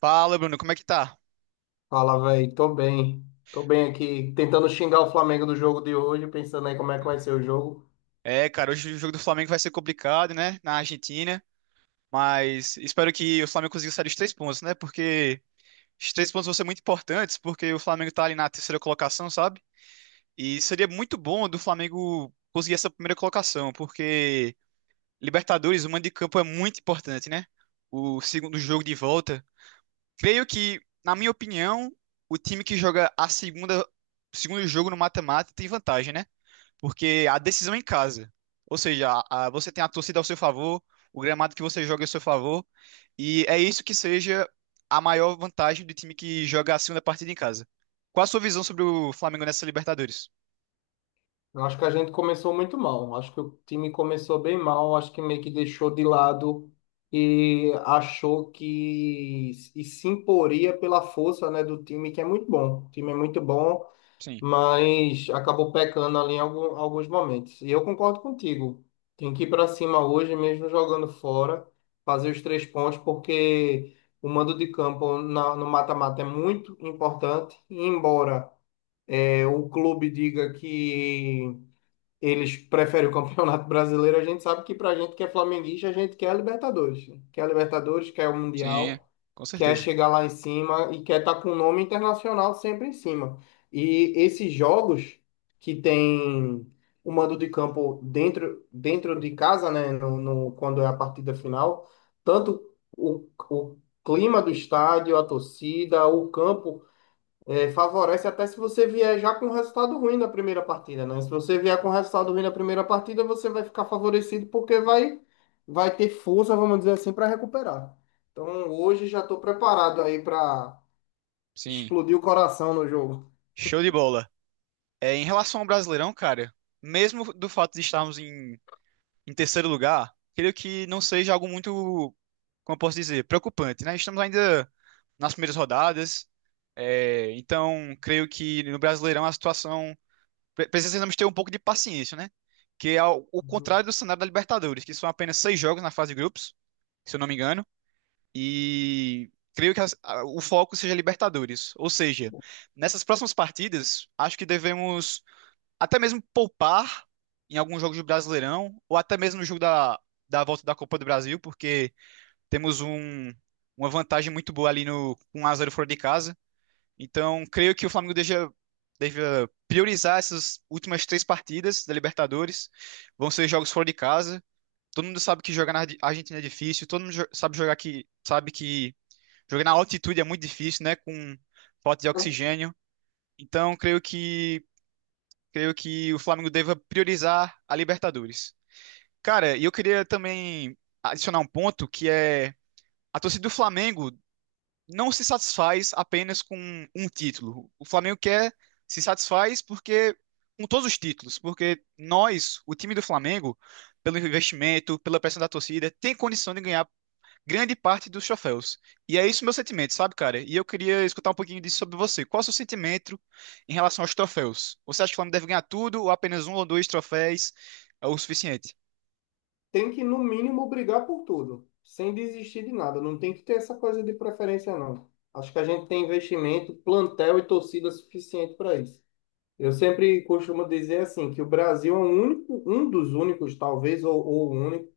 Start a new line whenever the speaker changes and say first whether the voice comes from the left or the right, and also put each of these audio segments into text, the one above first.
right: Fala, Bruno, como é que tá?
left: Fala, velho. Tô bem. Tô bem aqui, tentando xingar o Flamengo do jogo de hoje, pensando aí como é que vai ser o jogo.
right: É, cara, hoje o jogo do Flamengo vai ser complicado, né? Na Argentina, mas espero que o Flamengo consiga sair dos três pontos, né? Porque os três pontos vão ser muito importantes, porque o Flamengo tá ali na terceira colocação, sabe? E seria muito bom do Flamengo conseguir essa primeira colocação, porque Libertadores, o mando de campo é muito importante, né? O segundo jogo de volta. Creio que, na minha opinião, o time que joga a segunda, o segundo jogo no mata-mata tem vantagem, né? Porque a decisão é em casa. Ou seja, você tem a torcida ao seu favor, o gramado que você joga é ao seu favor, e é isso que seja a maior vantagem do time que joga a segunda partida em casa. Qual a sua visão sobre o Flamengo nessa Libertadores?
left: Eu acho que a gente começou muito mal. Acho que o time começou bem mal. Acho que meio que deixou de lado e achou que e se imporia pela força, né, do time, que é muito bom. O time é muito bom,
right: Sim,
left: mas acabou pecando ali em alguns momentos. E eu concordo contigo. Tem que ir para cima hoje, mesmo jogando fora, fazer os três pontos, porque o mando de campo no mata-mata é muito importante. E embora o clube diga que eles preferem o Campeonato Brasileiro, a gente sabe que pra gente que é flamenguista, a gente quer a Libertadores, né? Quer a Libertadores, quer o
right: sim,
left: Mundial,
right: com
left: quer
right: certeza.
left: chegar lá em cima e quer estar com o nome internacional sempre em cima. E esses jogos que tem o mando de campo dentro, de casa, né, quando é a partida final, tanto o clima do estádio, a torcida, o campo favorece até se você vier já com um resultado ruim na primeira partida, né? Se você vier com um resultado ruim na primeira partida, você vai ficar favorecido porque vai ter força, vamos dizer assim, para recuperar. Então hoje já estou preparado aí para
right: Sim.
left: explodir o coração no jogo.
right: Show de bola. É, em relação ao Brasileirão, cara, mesmo do fato de estarmos em terceiro lugar, creio que não seja algo muito, como eu posso dizer, preocupante, né? Estamos ainda nas primeiras rodadas, então creio que no Brasileirão a situação precisamos ter um pouco de paciência, né? Que é o
left: Uhum.
right: contrário do cenário da Libertadores, que são apenas seis jogos na fase de grupos, se eu não me engano, e creio que o foco seja Libertadores. Ou seja, nessas próximas partidas, acho que devemos até mesmo poupar em alguns jogos do Brasileirão, ou até mesmo no jogo da volta da Copa do Brasil, porque temos uma vantagem muito boa ali no um x 0 fora de casa. Então, creio que o Flamengo deixa. Deve priorizar essas últimas três partidas da Libertadores. Vão ser jogos fora de casa. Todo mundo sabe que jogar na Argentina é difícil. Todo mundo sabe jogar que sabe que jogar na altitude é muito difícil, né? Com falta de oxigênio. Então, creio que o Flamengo deva priorizar a Libertadores. Cara, e eu queria também adicionar um ponto que é a torcida do Flamengo não se satisfaz apenas com um título. O Flamengo quer se satisfaz porque com todos os títulos, porque nós, o time do Flamengo, pelo investimento, pela pressão da torcida, tem condição de ganhar grande parte dos troféus. E é isso meu sentimento, sabe, cara? E eu queria escutar um pouquinho disso sobre você. Qual é o seu sentimento em relação aos troféus? Você acha que o Flamengo deve ganhar tudo ou apenas um ou dois troféus é o suficiente?
left: Tem que, no mínimo, brigar por tudo, sem desistir de nada. Não tem que ter essa coisa de preferência, não. Acho que a gente tem investimento, plantel e torcida suficiente para isso. Eu sempre costumo dizer assim, que o Brasil é um único, um dos únicos, talvez, ou o único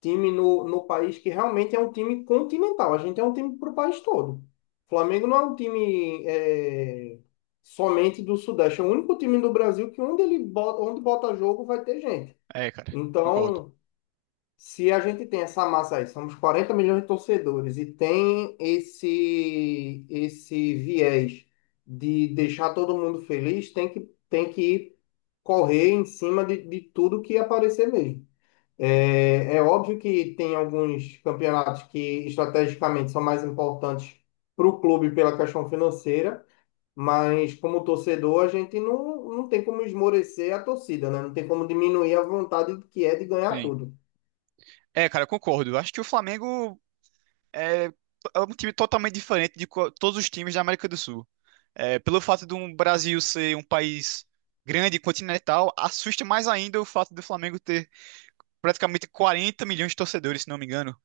left: time no país que realmente é um time continental. A gente é um time para o país todo. O Flamengo não é um time somente do Sudeste, é o único time do Brasil que onde ele bota, onde bota jogo vai ter gente.
right: É, cara, concordo.
left: Então, se a gente tem essa massa aí, somos 40 milhões de torcedores e tem esse viés de deixar todo mundo feliz, tem que correr em cima de tudo que aparecer mesmo. É, é óbvio que tem alguns campeonatos que estrategicamente são mais importantes para o clube pela questão financeira, mas como torcedor a gente não tem como esmorecer a torcida, né? Não tem como diminuir a vontade que é de ganhar
right: Sim.
left: tudo.
right: É, cara, concordo. Acho que o Flamengo é, é um time totalmente diferente de todos os times da América do Sul. É, pelo fato do Brasil ser um país grande, continental, assusta mais ainda o fato do Flamengo ter praticamente 40 milhões de torcedores, se não me engano.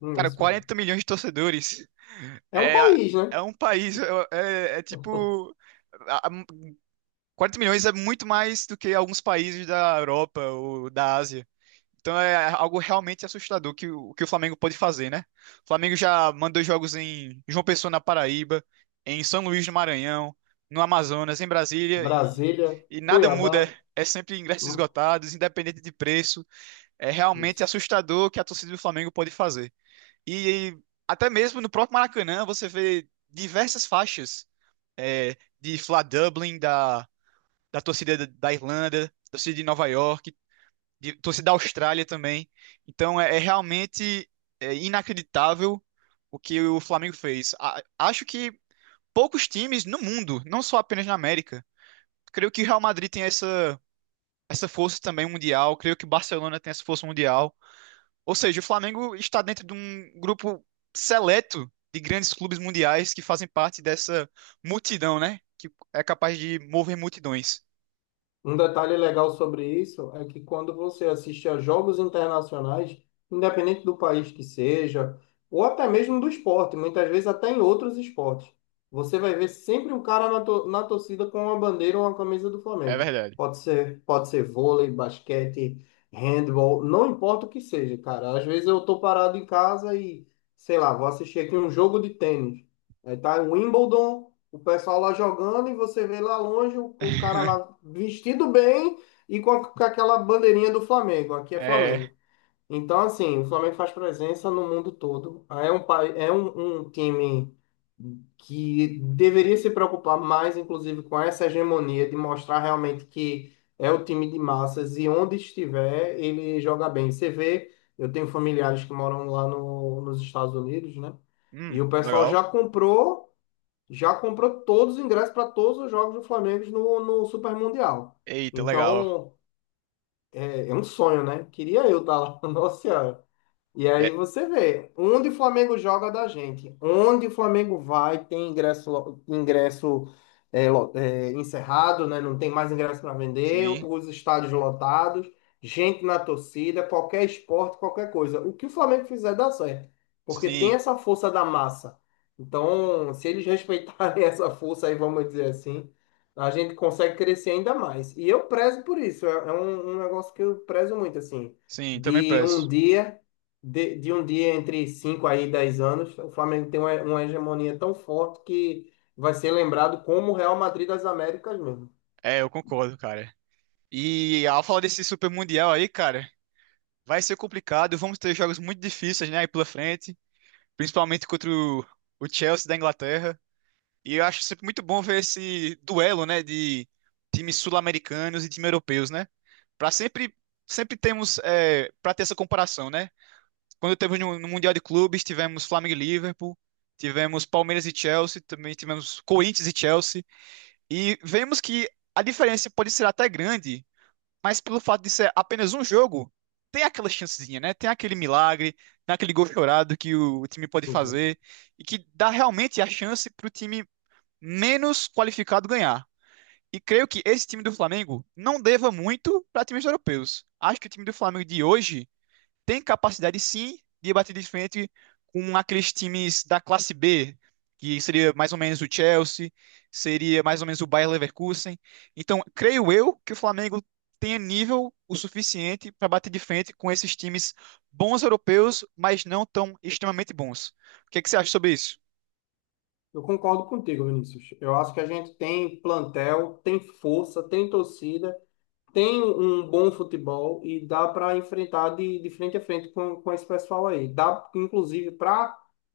left: Hum.
right: Cara,
left: Isso.
right: 40 milhões de torcedores.
left: É um
right: É,
left: país, né?
right: é um país. É, é tipo. a- a- 40 milhões é muito mais do que alguns países da Europa ou da Ásia. Então é algo realmente assustador que o Flamengo pode fazer, né? O Flamengo já mandou jogos em João Pessoa, na Paraíba, em São Luís, do Maranhão, no Amazonas, em Brasília, e,
left: Brasília,
right: e nada muda.
left: Cuiabá.
right: É sempre ingressos
left: Hum.
right: esgotados, independente de preço. É realmente
left: Isso.
right: assustador o que a torcida do Flamengo pode fazer. E até mesmo no próprio Maracanã você vê diversas faixas é, de Fla Dublin, da torcida da Irlanda, torcida de Nova York, torcida da Austrália também. Então é realmente inacreditável o que o Flamengo fez. Acho que poucos times no mundo, não só apenas na América, creio que o Real Madrid tem essa força também mundial, creio que o Barcelona tem essa força mundial. Ou seja, o Flamengo está dentro de um grupo seleto de grandes clubes mundiais que fazem parte dessa multidão, né? Que é capaz de mover multidões.
left: Um detalhe legal sobre isso é que quando você assiste a jogos internacionais, independente do país que seja, ou até mesmo do esporte, muitas vezes até em outros esportes, você vai ver sempre um cara na torcida com uma bandeira ou uma camisa do
right: É
left: Flamengo.
right: verdade.
left: Pode ser vôlei, basquete, handball, não importa o que seja, cara. Às vezes eu tô parado em casa e, sei lá, vou assistir aqui um jogo de tênis. Aí tá Wimbledon. O pessoal lá jogando e você vê lá longe o cara lá vestido bem e com aquela bandeirinha do Flamengo. Aqui é
right: É.
left: Flamengo. Então, assim, o Flamengo faz presença no mundo todo. É um, é um, um time que deveria se preocupar mais, inclusive, com essa hegemonia de mostrar realmente que é o time de massas e onde estiver, ele joga bem. Você vê, eu tenho familiares que moram lá no, nos Estados Unidos, né? E o pessoal
right: Legal.
left: já comprou todos os ingressos para todos os jogos do Flamengo no Super Mundial.
right: Eita, legal.
left: Então, é, é um sonho, né? Queria eu estar lá. Nossa Senhora. E
right: É,
left: aí você vê, onde o Flamengo joga da gente, onde o Flamengo vai, tem ingresso, ingresso encerrado, né? Não tem mais ingresso para vender,
right: sim,
left: os estádios lotados, gente na torcida, qualquer esporte, qualquer coisa. O que o Flamengo fizer dá certo, porque tem
right: sim,
left: essa força da massa. Então, se eles respeitarem essa força aí, vamos dizer assim, a gente consegue crescer ainda mais. E eu prezo por isso, é, é um negócio que eu prezo muito, assim
right: sim, também
left: de um
right: peço.
left: dia de um dia entre 5 aí e 10 anos, o Flamengo tem uma hegemonia tão forte que vai ser lembrado como o Real Madrid das Américas mesmo.
right: É, eu concordo, cara. E ao falar desse Super Mundial aí, cara, vai ser complicado. Vamos ter jogos muito difíceis, né, aí pela frente. Principalmente contra o Chelsea da Inglaterra. E eu acho sempre muito bom ver esse duelo, né, de times sul-americanos e times europeus, né? Para sempre, sempre temos, para ter essa comparação, né? Quando teve no Mundial de Clubes, tivemos Flamengo e Liverpool, tivemos Palmeiras e Chelsea, também tivemos Corinthians e Chelsea, e vemos que a diferença pode ser até grande, mas pelo fato de ser apenas um jogo, tem aquela chancezinha, né? Tem aquele milagre, tem aquele gol chorado que o time pode
left: Uhum.
right: fazer e que dá realmente a chance para o time menos qualificado ganhar. E creio que esse time do Flamengo não deva muito para times europeus. Acho que o time do Flamengo de hoje tem capacidade sim de bater de frente com aqueles times da classe B, que seria mais ou menos o Chelsea, seria mais ou menos o Bayer Leverkusen. Então, creio eu que o Flamengo tenha nível o suficiente para bater de frente com esses times bons europeus, mas não tão extremamente bons. O que é que você acha sobre isso?
left: Eu concordo contigo, Vinícius. Eu acho que a gente tem plantel, tem força, tem torcida, tem um bom futebol e dá para enfrentar de frente a frente com esse pessoal aí. Dá, inclusive, para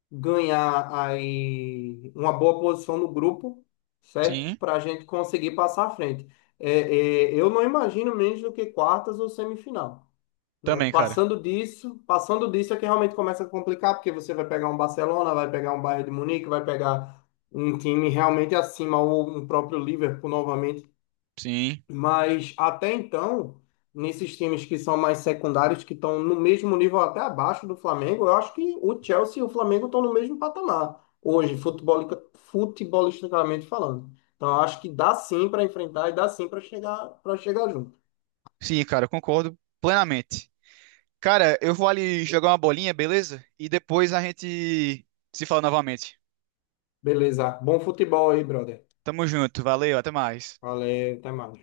left: ganhar aí uma boa posição no grupo, certo?
right: Sim,
left: Para a gente conseguir passar à frente. É, é, eu não imagino menos do que quartas ou semifinal. Né?
right: também, cara.
left: Passando disso é que realmente começa a complicar, porque você vai pegar um Barcelona, vai pegar um Bayern de Munique, vai pegar um time realmente acima, ou um próprio Liverpool novamente.
right: Sim.
left: Mas até então, nesses times que são mais secundários, que estão no mesmo nível até abaixo do Flamengo, eu acho que o Chelsea e o Flamengo estão no mesmo patamar hoje, futebol, futebolisticamente falando. Então, eu acho que dá sim para enfrentar e dá sim para chegar junto.
right: Sim, cara, eu concordo plenamente. Cara, eu vou ali jogar uma bolinha, beleza? E depois a gente se fala novamente.
left: Beleza. Bom futebol aí, brother.
right: Tamo junto, valeu, até mais.
left: Valeu, até mais.